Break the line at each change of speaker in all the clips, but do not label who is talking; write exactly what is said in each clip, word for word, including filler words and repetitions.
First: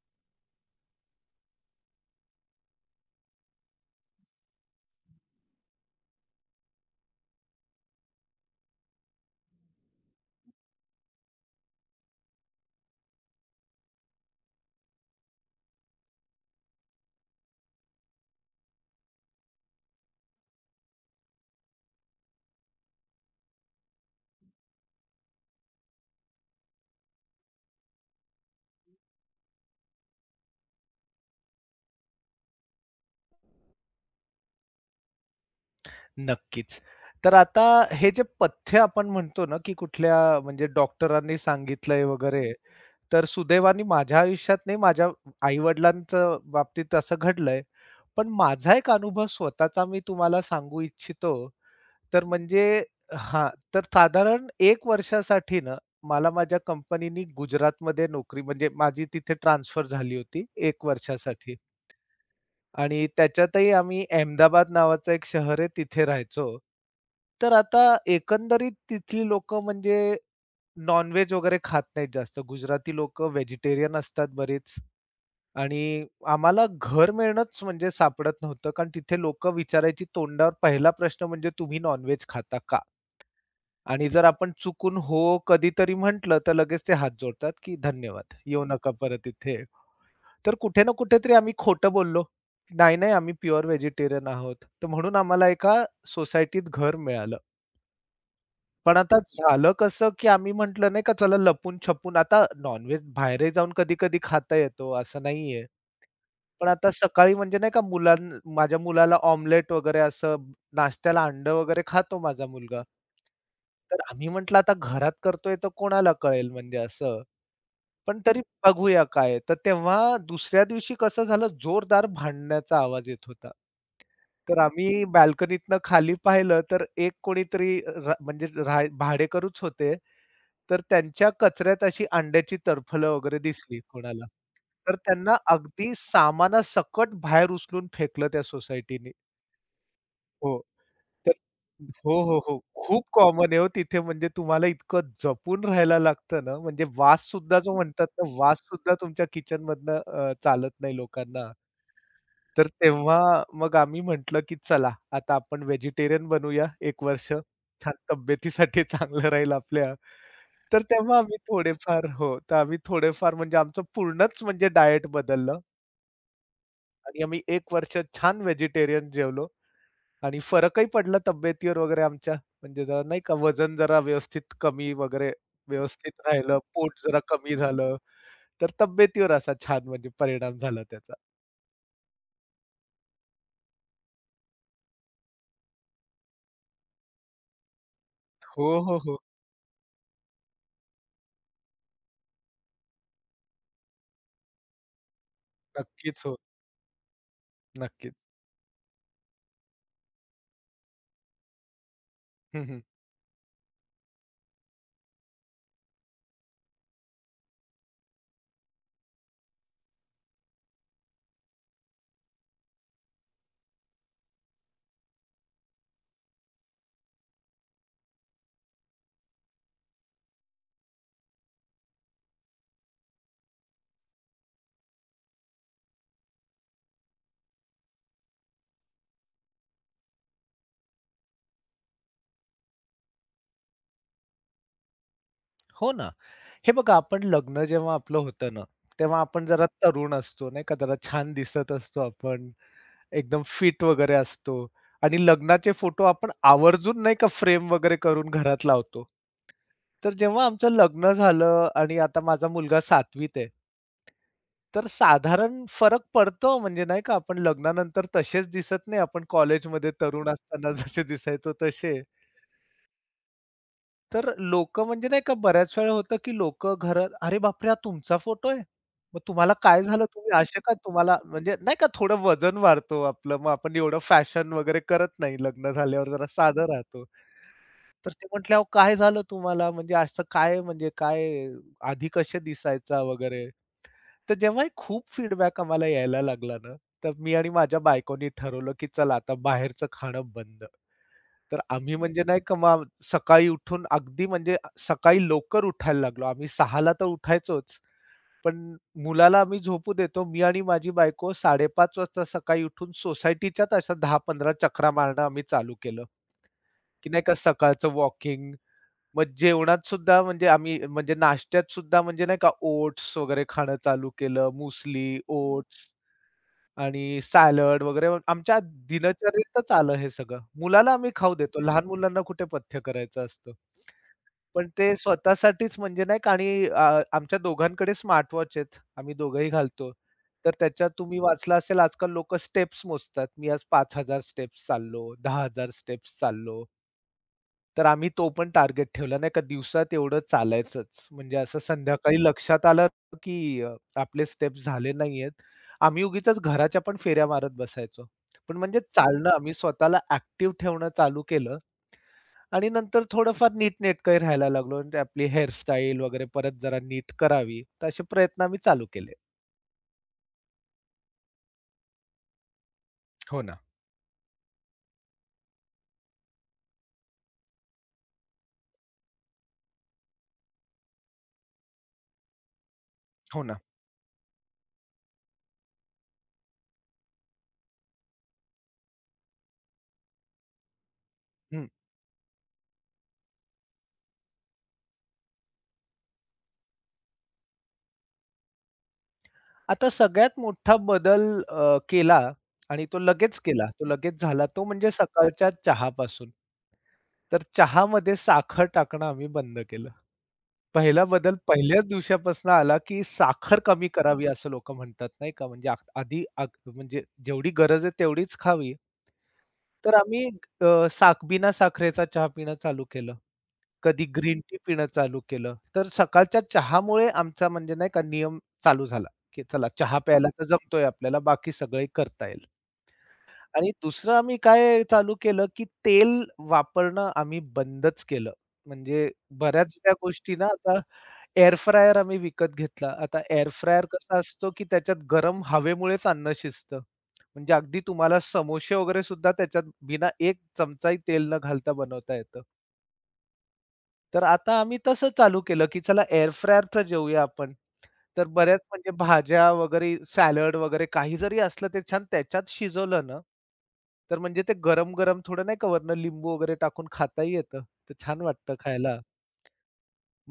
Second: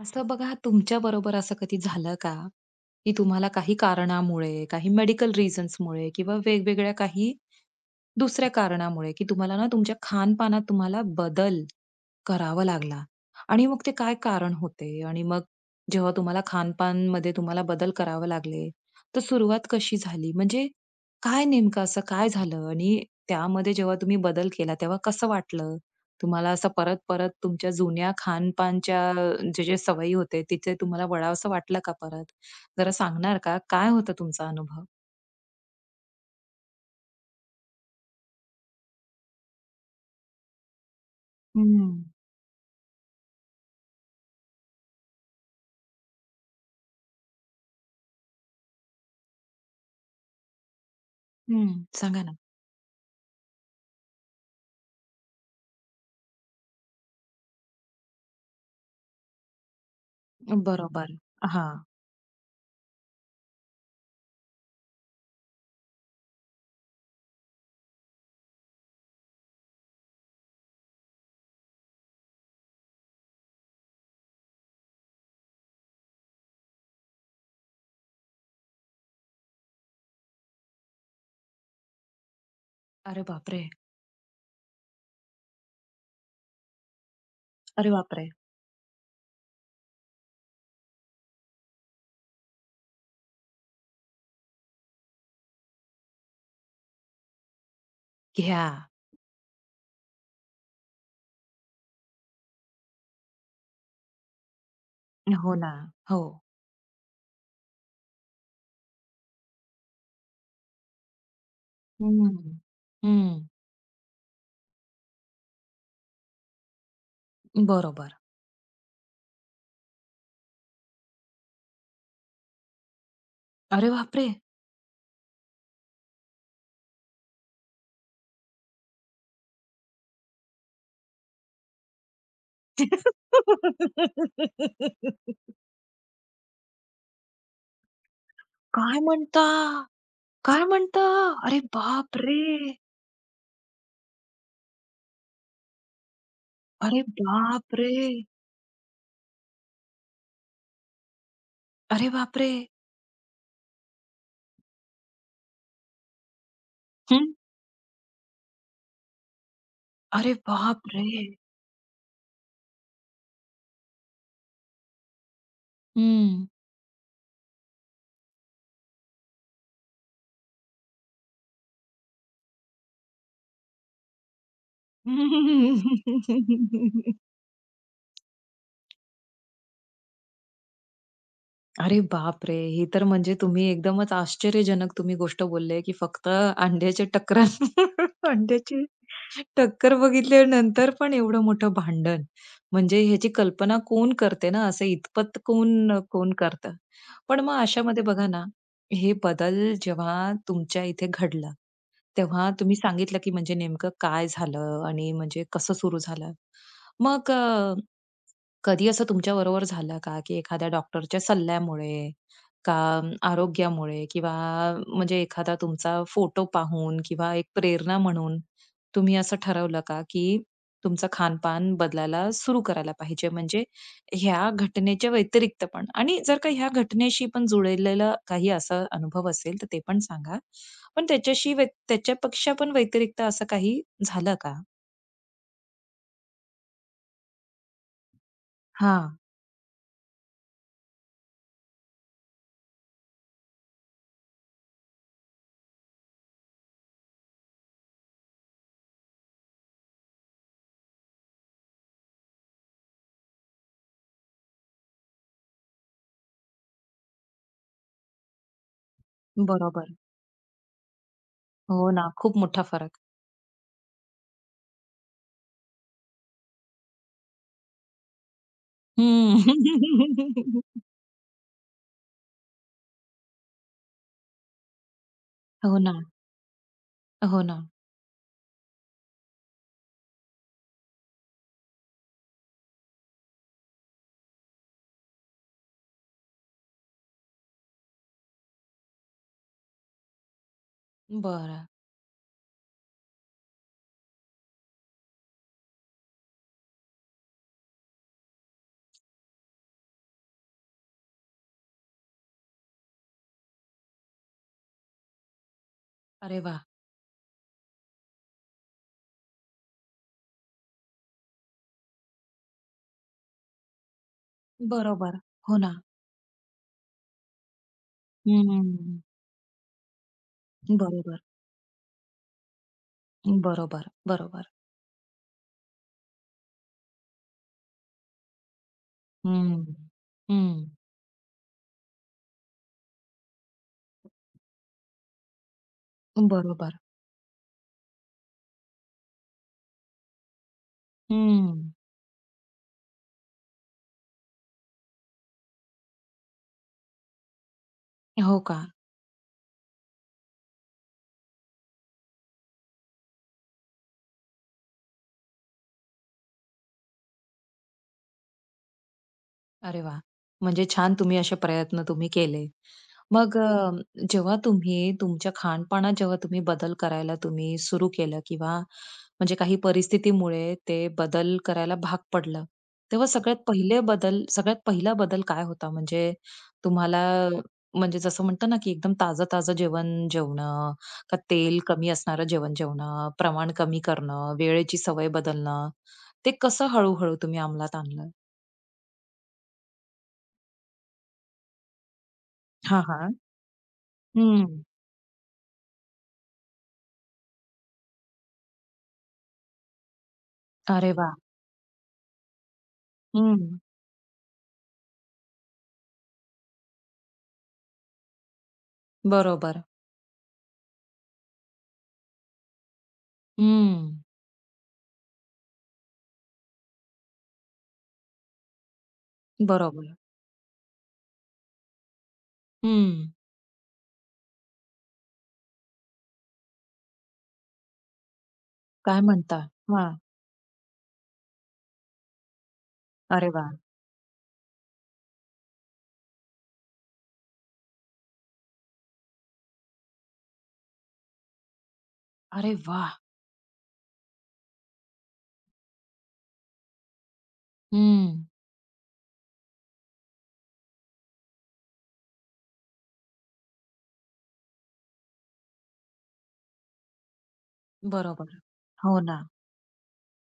असं बघा तुमच्याबरोबर असं कधी झालं का, की तुम्हाला काही कारणामुळे, काही मेडिकल रिझन्समुळे किंवा वेगवेगळ्या काही दुसऱ्या कारणामुळे, की तुम्हाला ना तुमच्या खानपानात तुम्हाला बदल करावा लागला आणि मग ते काय कारण होते? आणि मग जेव्हा तुम्हाला खानपानमध्ये तुम्हाला बदल करावे लागले, तर सुरुवात कशी झाली? म्हणजे काय नेमकं असं काय झालं? आणि त्यामध्ये जेव्हा तुम्ही बदल केला, तेव्हा कसं वाटलं? तुम्हाला असं परत-परत तुमच्या जुन्या खानपानच्या जे, जे सवयी होते तिथे तुम्हाला वळावसं वाटलं का परत? जरा सांगणार का? काय होता तुमचा अनुभव?
नक्कीच. तर आता हे जे पथ्य आपण म्हणतो ना, की कुठल्या म्हणजे डॉक्टरांनी
हं,
सांगितलंय वगैरे, तर सुदैवाने माझ्या आयुष्यात नाही, माझ्या आई-वडिलांच्या बाबतीत असं घडलंय. पण माझा एक अनुभव स्वतःचा मी तुम्हाला सांगू इच्छितो.
हं. सांगा
तर
ना.
म्हणजे हां, तर साधारण एक वर्षासाठी ना, मला माझ्या कंपनीनी गुजरातमध्ये नोकरी म्हणजे माझी तिथे ट्रान्सफर झाली होती एक
बरोबर.
वर्षासाठी.
हां.
आणि त्याच्यातही आम्ही अहमदाबाद नावाचं एक शहर आहे तिथे राहायचो. तर आता एकंदरीत तिथली लोकं म्हणजे नॉन-व्हेज वगैरे खात नाहीत जास्त. गुजराती लोकं व्हेजिटेरियन असतात बरीच आणि आम्हाला घर मिळणंच म्हणजे सापडत नव्हतं. कारण तिथे लोकं विचारायची तोंडावर पहिला प्रश्न म्हणजे तुम्ही नॉन खाता का?
अरे बापरे!
आणि जर आपण चुकून हो कधीतरी म्हटलं, तर लगेच ते हात जोडतात, की
अरे बापरे!
"धन्यवाद. येऊ नका परत इथे." तर कुठे ना कुठेतरी आम्ही खोटं बोललो. नाही, नाही आम्ही प्युअर व्हेजिटेरियन आहोत. तर म्हणून आम्हाला एका सोसायटीत घर मिळालं.
घ्या.
पण आता झालं कसं, की आम्ही म्हटलं नाही का चला लपून-छपून आता नॉन-व्हेज बाहेरही जाऊन कधी-कधी खाता येतो असं
हो
नाहीये.
ना. हो.
पण आता सकाळी म्हणजे नाही का मुलां माझ्या मुलाला ऑमलेट वगैरे असं नाश्त्याला अंडं वगैरे
हं.
खातो माझा मुलगा.
हं.
तर आम्ही म्हटलं आता घरात करतोय तर कोणाला कळेल म्हणजे असं.
बरोबर.
पण तरी बघूया काय आहे. तर तेव्हा दुसऱ्या दिवशी कसं झालं, जोरदार भांडण्याचा आवाज येत होता.
अरे बापरे!
तर आम्ही बाल्कनीतनं खाली पाहिलं, तर एक कोणीतरी रा म्हणजे रा भाडेकरूच होते. तर त्यांच्या कचऱ्यात अशी अंड्याची टरफलं वगैरे दिसली कोणाला. तर त्यांना अगदी सामानासकट बाहेर उचलून फेकलं त्या
काय
सोसायटीने.
म्हणता?
हो.
काय म्हणता?
तर
अरे
हो, हो,
बापरे!
हो. खूप कॉमन आहे हो तिथे म्हणजे तुम्हाला इतकं जपून राहायला लागतं ना, म्हणजे
अरे
वाससुद्धा जो
बापरे!
म्हणतात ना, वाससुद्धा तुमच्या किचनमधनं अ, चालत नाही लोकांना.
अरे बापरे!
तर तेव्हा मग आम्ही म्हटलं, की चला आता आपण व्हेजिटेरियन बनूया एक
हं.
वर्ष. छान तब्येतीसाठी चांगलं राहील आपल्या.
अरे
तर
बापरे!
तेव्हा आम्ही थोडेफार हो, तर आम्ही थोडेफार म्हणजे आमचं पूर्णच म्हणजे डायट बदललं
हं.
आणि आम्ही एक वर्ष छान व्हेजिटेरियन जेवलो. आणि फरकही पडला तब्येतीवर वगैरे आमच्या. म्हणजे जरा नाही का वजन जरा व्यवस्थित कमी वगैरे व्यवस्थित राहिलं, पोट जरा कमी झालं, तर तब्येतीवर असा छान म्हणजे परिणाम झाला त्याचा.
अरे बापरे! हे तर म्हणजे तुम्ही एकदमच आश्चर्यजनक तुम्ही गोष्ट बोलले, की फक्त अंड्याच्या टकरा
हो,
अंड्याची
हो, हो.
टक्कर बघितल्यानंतर पण एवढं मोठं भांडण. म्हणजे ह्याची कल्पना कोण करते ना, असं इतपत कोण
नक्कीच
कोण
हो.
करतं. पण मग अशामध्ये
नक्कीच.
बघा ना, हे बदल जेव्हा तुमच्या इथे घडला, तेव्हा
हं,
तुम्ही
हं.
सांगितलं, की म्हणजे नेमकं काय झालं आणि म्हणजे कसं सुरू झालं. मग कधी असं तुमच्याबरोबर झालं का, की एखाद्या डॉक्टरच्या सल्ल्यामुळे का अम, आरोग्यामुळे किंवा म्हणजे एखादा तुमचा फोटो पाहून किंवा एक प्रेरणा म्हणून तुम्ही असं ठरवलं का, की तुमचं खानपान बदलायला सुरू करायला पाहिजे? म्हणजे ह्या घटनेच्या व्यतिरिक्त पण आणि जर का ह्या घटनेशी पण जुळलेला काही असा अनुभव असेल, तर ते पण सांगा? पण त्याच्याशी व्य त्याच्यापेक्षा पण व्यतिरिक्त असं काही झालं का?
हो ना. हे बघा आपण लग्न जेव्हा आपलं होतं ना,
हां,
तेव्हा आपण जरा तरुण असतो नाही का, जरा छान दिसत असतो आपण, एकदम फिट वगैरे असतो आणि लग्नाचे फोटो आपण आवर्जून नाही का फ्रेम वगैरे करून घरात लावतो. तर जेव्हा आमचं लग्न झालं आणि आता माझा मुलगा सातवीत आहे. तर साधारण फरक पडतो म्हणजे नाही का आपण लग्नानंतर तसेच दिसत नाही. आपण कॉलेजमध्ये
बरोबर.
तरुण असताना जसे दिसायचो
हो
तसे.
ना, खूप मोठा फरक.
तर लोकं म्हणजे नाही का बऱ्याच वेळा होतं, की लोकं घरात "अरे बापरे! हा तुमचा फोटो आहे? मग
हं.
तुम्हाला काय झालं? तुम्ही असे का तुम्हाला" म्हणजे नाही का थोडं वजन वाढतो आपलं. मग आपण एवढं फॅशन वगैरे करत नाही. लग्न
हो ना,
झाल्यावर जरा साधं राहतो.
हो ना.
तर ते म्हटले, "अहो काय झालं तुम्हाला? म्हणजे असं काय म्हणजे काय आधी कसे दिसायचा?" वगैरे. तर जेव्हा हे खूप फीडबॅक आम्हाला यायला लागला ना, तर मी आणि माझ्या बायकोनी ठरवलं, की चला आता बाहेरचं खाणं बंद.
बर,
तर आम्ही म्हणजे नाही का मग सकाळी उठून अगदी म्हणजे सकाळी लवकर उठायला लागलो. आम्ही सहा तर उठायचोच, पण मुलाला आम्ही झोपू देतो. मी आणि माझी बायको साडेपाच वाजता सकाळी उठून सोसायटीच्याच अशा दहा पंधरा चकरा मारणं आम्ही चालू केलं,
अरे वाह!
की नाही का सकाळचं वॉकिंग मग जेवणात सुद्धा म्हणजे आम्ही म्हणजे नाश्त्यात सुद्धा म्हणजे नाही का ओट्स वगैरे खाणं चालू केलं. मुसली,
बरोबर.
हं.
हो ना.
ओट्स आणि सॅलड वगैरे आमच्या
हं.
दिनचर्येतच आलं हे सगळं. मुलाला आम्ही
बरोबर,
खाऊ देतो. लहान मुलांना कुठे पथ्य करायचं असतं.
बरोबर, बरोबर.
पण ते स्वतःसाठीच म्हणजे नाही का आणि अ, आमच्या दोघांकडे स्मार्टवॉच आहेत. आम्ही दोघंही
हं.
घालतो.
हं.
तर त्याच्यात तुम्ही वाचलं असेल आजकाल लोकं स्टेप्स मोजतात. मी आज पाच हजार स्टेप्स चाललो, दहा हजार स्टेप्स चाललो.
बरोबर.
तर आम्ही तो पण टार्गेट ठेवला नाही का दिवसात एवढं चालायचंच. म्हणजे असं
हं.
संध्याकाळी लक्षात आलं की अ, आपले स्टेप झाले नाहीयेत. आम्ही उगीचच घराच्या पण फेऱ्या मारत बसायचो.
हो
पण
का?
म्हणजे चालणं आम्ही स्वतःला ॲक्टिव्ह ठेवणं चालू केलं आणि नंतर थोडंफार नीटनेटकं राहायला लागलो. म्हणजे आपली हेअरस्टाईल वगैरे परत जरा नीट करावी. तर असे प्रयत्न आम्ही चालू केले.
अरे वा, म्हणजे छान तुम्ही असे प्रयत्न तुम्ही केले. मग
हो
हो.
ना,
अ, जेव्हा तुम्ही तुमच्या खानपानात जेव्हा तुम्ही बदल करायला तुम्ही सुरू केलं किंवा म्हणजे काही परिस्थितीमुळे ते बदल करायला भाग पडलं, तेव्हा सगळ्यात
हो ना.
पहिले बदल सगळ्यात पहिला बदल काय होता? म्हणजे तुम्हाला म्हणजे जसं म्हणतो ना, की एकदम ताजं-ताजं जेवण जेवणं, का तेल
हं.
कमी असणारं जेवण जेवणं, प्रमाण कमी करणं, वेळेची सवय बदलणं, ते कसं हळू तुम्ही अंमलात आणलं?
आता सगळ्यात मोठा बदल अ, केला
हां,
आणि तो
हां.
लगेच केला. तो लगेच झाला
हं.
तो म्हणजे सकाळच्या चहापासून. तर चहामध्ये साखर टाकणं आम्ही बंद केलं.
अरे
पहिला
वाह!
बदल पहिल्याच दिवसापासून आला, की
हं.
साखर कमी करावी असं लोकं म्हणतात नाही का. म्हणजे आ आधी आ म्हणजे जेवढी गरज आहे तेवढीच खावी.
बरोबर.
तर आम्ही अ, साख बिना साखरेचा चहा पिणं चालू केलं.
हं.
कधी ग्रीन टी पिणं चालू केलं. तर सकाळच्या चहामुळे आमचा म्हणजे नाही का नियम चालू झाला, की चला
बरोबर.
चहा प्यायला तर जमतोय आपल्याला, बाकी सगळे करता येईल.
हं.
आणि दुसरं आम्ही काय चालू केलं, की तेल वापरणं आम्ही बंदच केलं.
काय
म्हणजे
म्हणता?
बऱ्याच त्या
हां.
गोष्टी ना आता एअर फ्रायर आम्ही विकत घेतला. आता
अरे
एअर
वाह!
फ्रायर कसा असतो, की त्याच्यात गरम हवेमुळेच अन्न शिजतं. म्हणजे अगदी तुम्हाला समोसे वगैरे सुद्धा त्याच्यात बिना एक चमचाही तेल न घालता बनवता येतं.
अरे वाह!
तर आता आम्ही तसं चालू केलं, की चला एअर फ्रायरचं जेऊया आपण.
हं.
तर बऱ्याच म्हणजे भाज्या वगैरे, सॅलड वगैरे काही जरी असलं ते छान त्याच्यात शिजवलं ना, तर म्हणजे ते गरम-गरम थोडं नाही का वरनं लिंबू वगैरे टाकून खाताही येतं. तर छान
बरोबर.
वाटतं खायला.
हो ना.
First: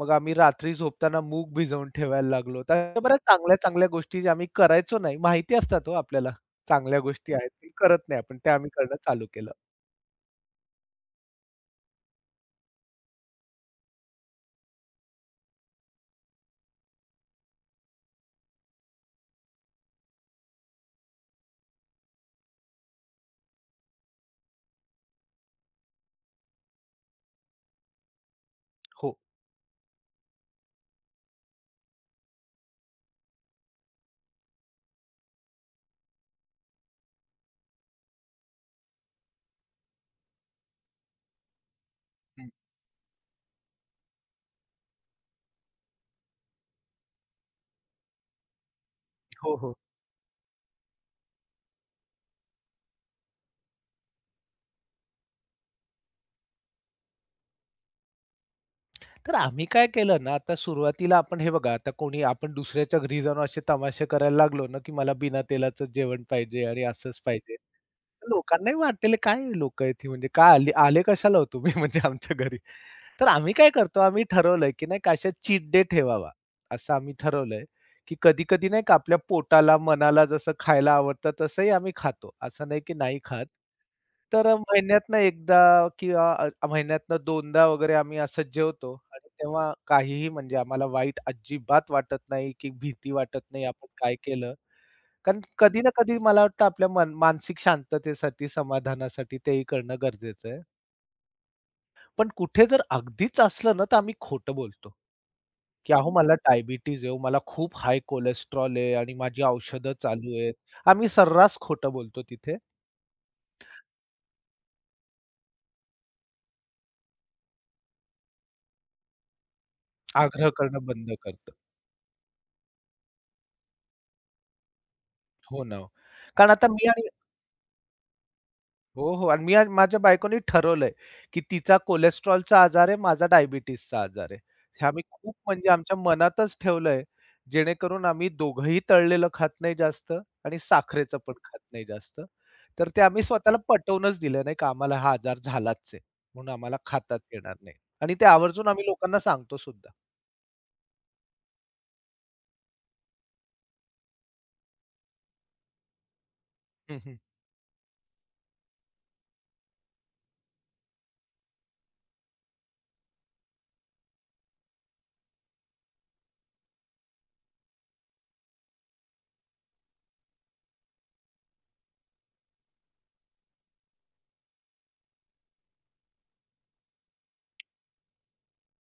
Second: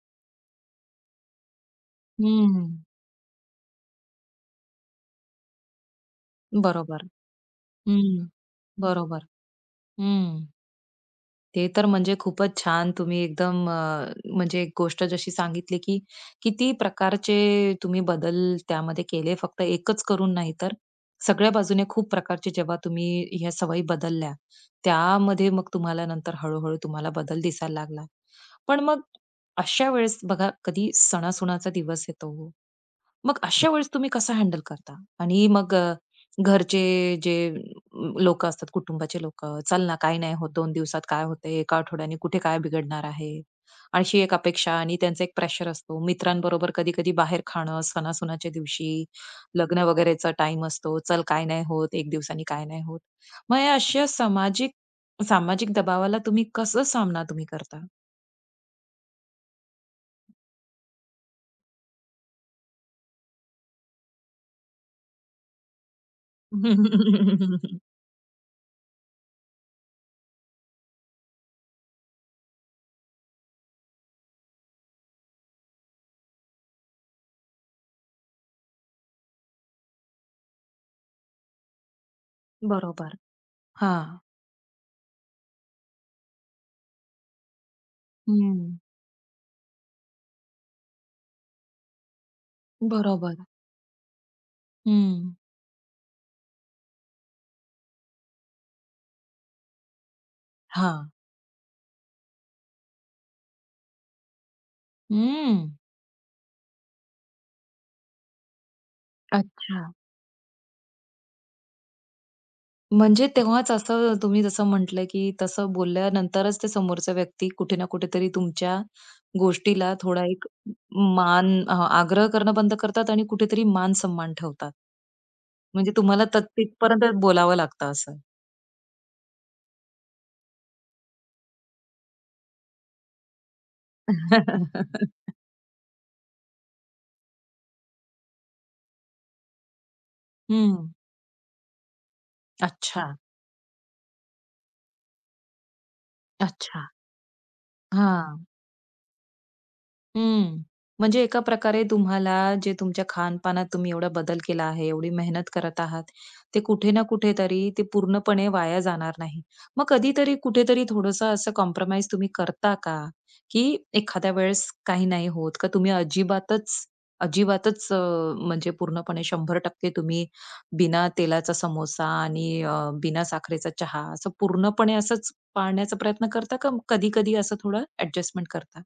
मग आम्ही रात्री झोपताना मूग भिजवून ठेवायला लागलो. तर
हं.
अशा बऱ्याच चांगल्या-चांगल्या गोष्टी ज्या आम्ही करायचो नाही, माहिती असतात हो आपल्याला. चांगल्या
बरोबर.
गोष्टी आहेत, ते करत नाही
हं.
आपण. त्या आम्ही करणं
बरोबर.
चालू केलं.
हं. ते तर म्हणजे खूपच छान तुम्ही एकदम अ, म्हणजे एक गोष्ट जशी सांगितली की किती प्रकारचे तुम्ही बदल त्यामध्ये केले फक्त एकच करून नाही तर सगळ्या बाजूने खूप प्रकारचे जेव्हा तुम्ही ह्या सवयी बदलल्या त्यामध्ये मग तुम्हाला नंतर हळूहळू तुम्हाला बदल दिसायला लागला. पण मग
हो.
अशा वेळेस बघा कधी सणासुणाचा दिवस येतो मग अशा वेळेस तुम्ही कसं हँडल करता? आणि मग अ, घरचे जे लोकं असतात, कुटुंबाचे लोकं, "चल ना, काही नाही होत. दोन दिवसात काय होतंय? एका आठवड्याने कुठे
हं.
काय बिघडणार आहे?" अशी एक अपेक्षा आणि त्यांचा एक प्रेशर असतो. मित्रांबरोबर कधी-कधी बाहेर खाणं, सणासुनाच्या दिवशी,
हो, हो.
लग्न वगैरेचा टाईम असतो. "चल, काय नाही होत. एका दिवसाने काय नाही होत." मग या अशा सामाजिक सामाजिक दबावाला तुम्ही कसं सामना तुम्ही करता?
तर आम्ही काय केलं ना, आता सुरुवातीला आपण हे बघा, आता कोणी आपण दुसऱ्याच्या घरी जाऊन असे तमाशे करायला लागलो ना, की मला बिना तेलाचं जेवण पाहिजे आणि असंच पाहिजे. लोकांनाही वाटेल काय लोकं आहेत ही म्हणजे काय आली आले कशाला हो तुम्ही म्हणजे आमच्या घरी. तर आम्ही काय करतो, आम्ही ठरवलंय, की नाही का असा चीट डे ठेवावा. असं आम्ही ठरवलंय, की कधी-कधी नाही का आपल्या पोटाला, मनाला जसं खायला आवडतं तसंही आम्ही खातो. असं नाही की
बरोबर.
नाही खात.
हां.
तर अ, महिन्यातनं एकदा किंवा अ, महिन्यातनं दोनदा वगैरे आम्ही असंच
हं.
जेवतो आणि तेव्हा काहीही म्हणजे आम्हाला वाईट अजिबात वाटत नाही, की भीती
बरोबर.
वाटत नाही आपण काय केलं.
हं.
कारण कधी ना कधी मला वाटतं आपल्या मन मानसिक शांततेसाठी, समाधानासाठी तेही करणं गरजेचं आहे.
हां.
पण कुठे जर अगदीच असलं ना, तर आम्ही खोटं बोलतो,
हं.
की "अहो मला डायबिटीज आहे, मला खूप हाय कोलेस्टेरॉल आहे आणि माझी
अच्छा.
औषधं चालू आहेत." आम्ही सर्रास खोटं बोलतो तिथे.
म्हणजे तेव्हाच असं तुम्ही जसं म्हटलं, की तसं बोलल्यानंतरच ते समोरचा व्यक्ती कुठे ना कुठेतरी तुमच्या गोष्टीला थोडा एक
आग्रह करणं बंद
मान
करतो.
अ, आग्रह करणं बंद करतात आणि कुठेतरी मान सन्मान ठेवतात.
हो ना. हो.
म्हणजे तुम्हाला त
कारण आता मी
तिथपर्यंत
आणि
बोलावं लागतं असं.
हो, हो. आणि मी आज माझ्या बायकोनी ठरवलंय, की तिचा कोलेस्ट्रॉलचा आजार आहे, माझा डायबिटीसचा आजार आहे. हे आम्ही खूप म्हणजे आमच्या मनातच ठेवलंय, जेणेकरून आम्ही दोघंही तळलेलं खात नाही जास्त आणि
हं.
साखरेचं पण खात नाही जास्त. तर ते
अच्छा.
आम्ही स्वतःला पटवूनच दिलं नाही का आम्हाला हा आजार झालाच आहे, म्हणून आम्हाला
अच्छा.
खाताच येणार नाही. आणि ते
हां.
आवर्जून आम्ही लोकांना सांगतो सुद्धा.
हं. म्हणजे एका प्रकारे तुम्हाला जे तुमच्या खानपानात तुम्ही एवढा बदल केला आहे, एवढी मेहनत करत आहात, ते कुठे
हं,
ना
हं.
कुठेतरी ते पूर्णपणे वाया जाणार नाही. मग कधीतरी कुठेतरी थोडंसं असं कॉम्प्रोमाईज तुम्ही करता का? की एखाद्या वेळेस काही नाही होत का तुम्ही अजिबातच, अजिबातच अ, म्हणजे पूर्णपणे शंभर टक्के तुम्ही बिना तेलाचा समोसा आणि अ, बिना साखरेचा चहा असं पूर्णपणे असंच पाळण्याचा प्रयत्न करता का कधी-कधी असं थोडं ॲडजस्टमेंट करता?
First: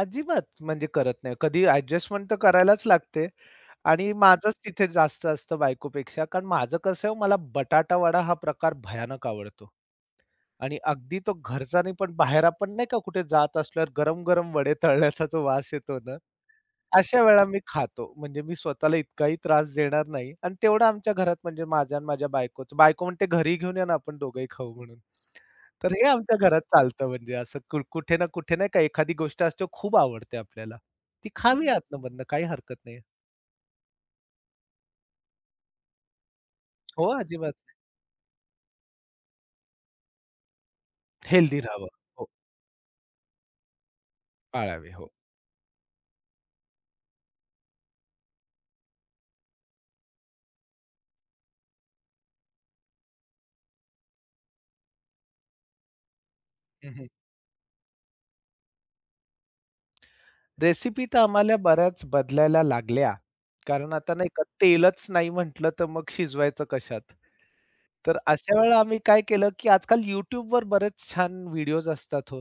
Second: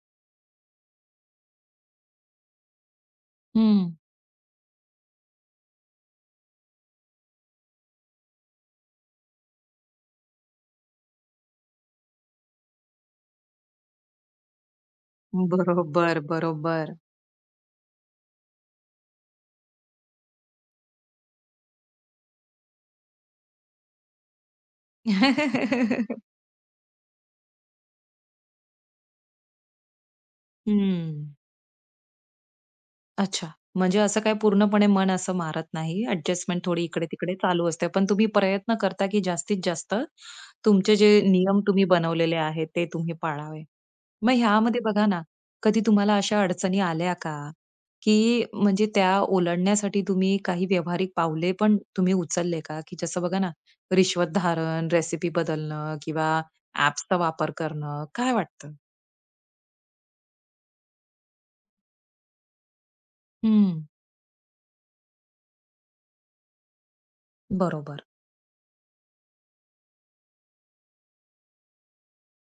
अजिबात म्हणजे करत नाही. कधी ॲडजस्टमेंट तर करायलाच लागते.
हं.
आणि माझंच तिथे जास्त असतं बायकोपेक्षा. कारण माझं कसं आहे, हो, मला बटाटा वडा हा प्रकार भयानक आवडतो आणि अगदी तो घरचा नाही, पण बाहेर आपण नाही का कुठे जात असल्यावर गरम-गरम वडे तळल्याचा जो वास येतो ना,
बरोबर, बरोबर.
अशा वेळा मी खातो. म्हणजे मी स्वतःला इतकाही त्रास देणार नाही आणि तेवढं आमच्या घरात म्हणजे माझ्या आणि माझ्या बायकोचं. बायको म्हणते, "घरी घेऊन या ना, आपण दोघंही खाऊ" म्हणून. तर हे आमच्या घरात चालतं म्हणजे असं कु कुठे ना कुठे नाही का एखादी गोष्ट असते, खूप आवडते आपल्याला.
हं.
ती खावी आतनं-मधनं, काही हरकत नाही.
अच्छा. म्हणजे असं काही पूर्णपणे मन असं मारत नाही. ॲडजस्टमेंट थोडी
हो,
इकडे-तिकडे
अजिबात.
चालू असते. पण तुम्ही प्रयत्न करता, की जास्तीत जास्त तुमचे जे
हेल्दी
नियम तुम्ही
राहावं. हो,
बनवलेले आहेत, ते तुम्ही पाळावे. मग ह्यामध्ये
पाळावी.
बघा
हो.
ना, कधी तुम्हाला अशा अडचणी आल्या का, की म्हणजे त्या ओलांडण्यासाठी तुम्ही काही व्यावहारिक पावले पण तुम्ही उचलले का? की जसं बघा ना, रिश्वत धारण, रेसिपी बदलणं किंवा ॲप्सचा वापर करणं. काय वाटतं?
रेसिपी तर आम्हाला बऱ्याच बदलायला लागल्या.
हं,
कारण आता नाही का तेलच नाही म्हटलं तर मग शिजवायचं कशात?
बरोबर.
तर अशा वेळेला आम्ही काय केलं, की आजकाल YouTube वर बरेच छान व्हिडिओज असतात हो.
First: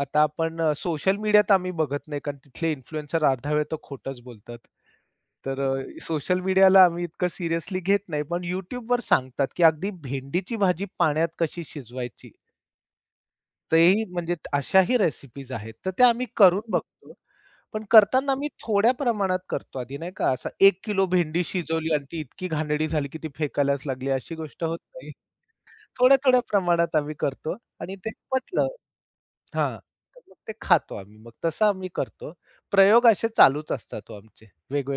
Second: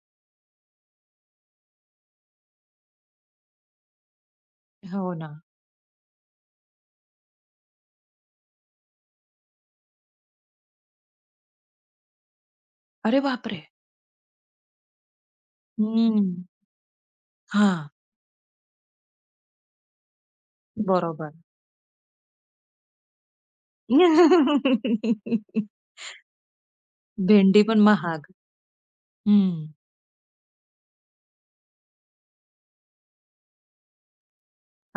आता आपण सोशल मीडियात आम्ही बघत नाही कारण तिथले इन्फ्लुएन्सर अर्धा वेळ तर खोटंच बोलतात.
हो ना.
तर सोशल मीडियाला आम्ही इतकं सिरियसली घेत नाही. पण YouTubeवर सांगतात, की अगदी भेंडीची भाजी पाण्यात कशी शिजवायची.
अरे बापरे!
तेही म्हणजे अशाही रेसिपीज आहेत. तर त्या
हं.
आम्ही करून हं. बघतो. पण
हां.
करताना मी थोड्या प्रमाणात करतो आधी नाही का, असं एक किलो
बरोबर.
भेंडी शिजवली आणि ती इतकी घाणेरडी झाली की ती फेकायलाच लागली अशी गोष्ट होत नाही. थोड्या-थोड्या प्रमाणात आम्ही करतो
भेंडी पण
आणि ते
महाग.
पटलं
हं.
हां, तर मग ते खातो आम्ही. मग तसं आम्ही करतो. प्रयोग असे चालूच असतात हो आमचे.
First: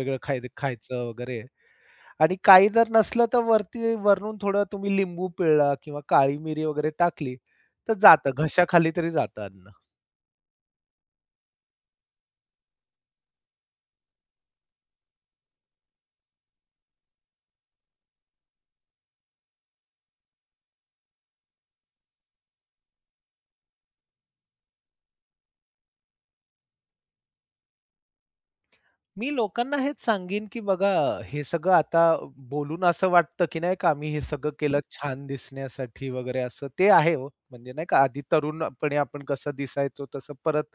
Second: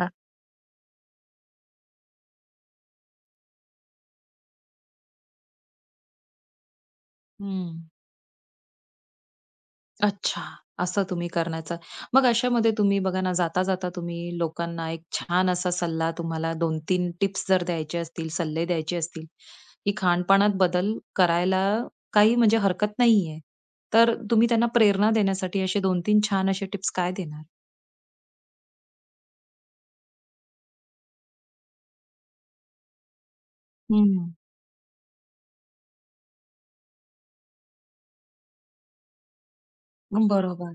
हां.
खाय खायचं वगैरे आणि काही जर नसलं तर वरती वरून थोडं तुम्ही लिंबू पिळला किंवा काळी मिरी वगैरे टाकली,
हं.
तर जातं घशाखाली तरी जातं अन्न.
अच्छा. असं तुम्ही करण्याचा मग अशामध्ये तुम्ही बघा ना, जाता-जाता तुम्ही लोकांना एक छान असा सल्ला तुम्हाला दोन तीन टिप्स जर द्यायचे असतील, सल्ले द्यायचे असतील, की खानपानात बदल करायला काही म्हणजे हरकत नाहीये. तर तुम्ही त्यांना प्रेरणा देण्यासाठी असे दोन तीन छान असे टिप्स काय देणार?
मी लोकांना हेच सांगेन, की बघा हे सगळं आता बोलून असं वाटतं, की नाही का आम्ही हे
हं.
सगळं केलं छान दिसण्यासाठी वगैरे असं. ते आहे हो. म्हणजे नाही का आधी तरुणपणी आपण कसं दिसायचो तसं परत
बरोबर.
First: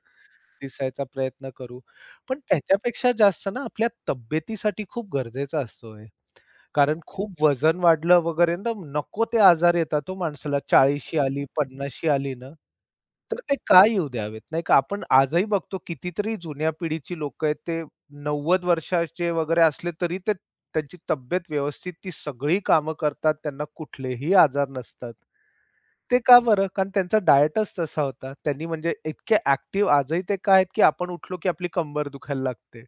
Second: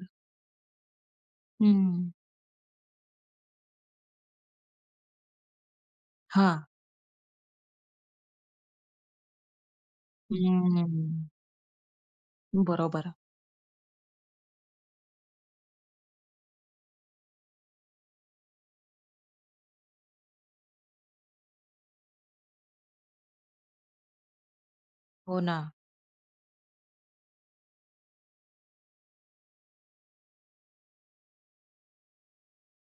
दिसायचा प्रयत्न करू.
हं.
पण त्याच्यापेक्षा जास्त ना आपल्या तब्येतीसाठी खूप गरजेचा असतो हे.
हां.
कारण खूप वजन वाढलं वगैरे ना, नको ते आजार येतात हो माणसाला. चाळिशी
हं.
आली, पन्नाशी आली ना,
बरोबर.
तर ते का येऊ द्यावेत? नाही का? आपण आजही बघतो कितीतरी जुन्या पिढीची लोकं आहेत, ते नव्वद वर्षाचे वगैरे असले तरी ते त्यांची तब्येत व्यवस्थित, ती सगळी कामं करतात. त्यांना कुठलेही आजार नसतात.
हो ना.
ते का बरं? कारण त्यांचा डायटच तसा होता. त्यांनी म्हणजे इतके ॲक्टिव्ह आजही ते काय आहेत, की आपण उठलो की आपली कंबर दुखायला लागते.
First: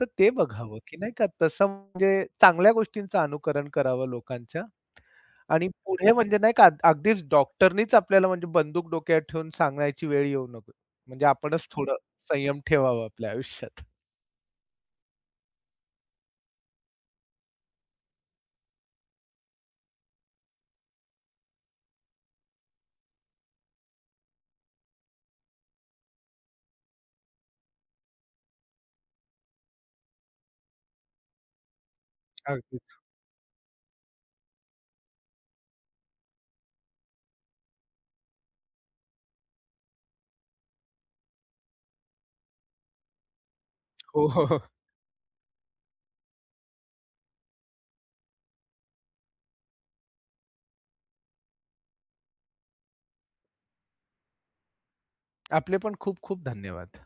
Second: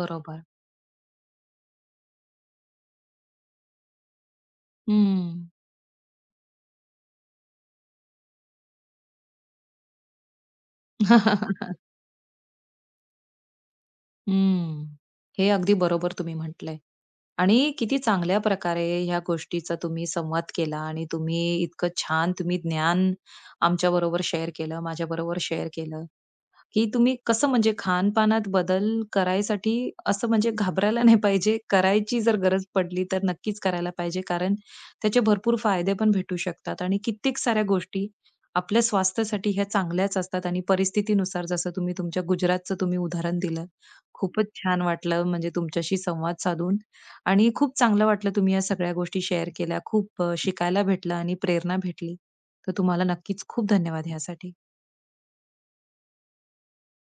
तर ते बघावं, की नाही का तसं म्हणजे चांगल्या गोष्टींचं अनुकरण करावं लोकांच्या
हं.
आणि पुढे म्हणजे नाही का अगदीच डॉक्टरनीच आपल्याला म्हणजे बंदूक डोक्यावर ठेवून सांगायची वेळ येऊ नको.
हं.
म्हणजे आपणच थोडं संयम ठेवावा आपल्या आयुष्यात.
हे अगदी बरोबर तुम्ही म्हटलंय आणि किती चांगल्या प्रकारे ह्या गोष्टीचा तुम्ही संवाद केला आणि तुम्ही इतकं छान तुम्ही ज्ञान आमच्याबरोबर शेअर केलं, माझ्याबरोबर शेअर केलं. की तुम्ही कसं म्हणजे खानपानात बदल करायसाठी असं म्हणजे घाबरायला नाही पाहिजे. करायची जर गरज
अगदीच.
पडली तर नक्कीच करायला पाहिजे. कारण त्याचे भरपूर फायदे पण भेटू शकतात आणि कित्येक साऱ्या गोष्टी आपल्या स्वास्थ्यासाठी ह्या चांगल्याच असतात आणि परिस्थितीनुसार जसं तुम्ही तुमच्या गुजरातचं तुम्ही उदाहरण दिलं.
हो, हो,
खूपच
हो.
छान वाटलं म्हणजे तुमच्याशी संवाद साधून आणि खूप चांगलं वाटलं तुम्ही या सगळ्या गोष्टी शेअर केल्या. खूप अ, शिकायला भेटलं आणि प्रेरणा भेटली. तर तुम्हाला नक्कीच खूप धन्यवाद ह्यासाठी.
आपले पण खूप खूप धन्यवाद.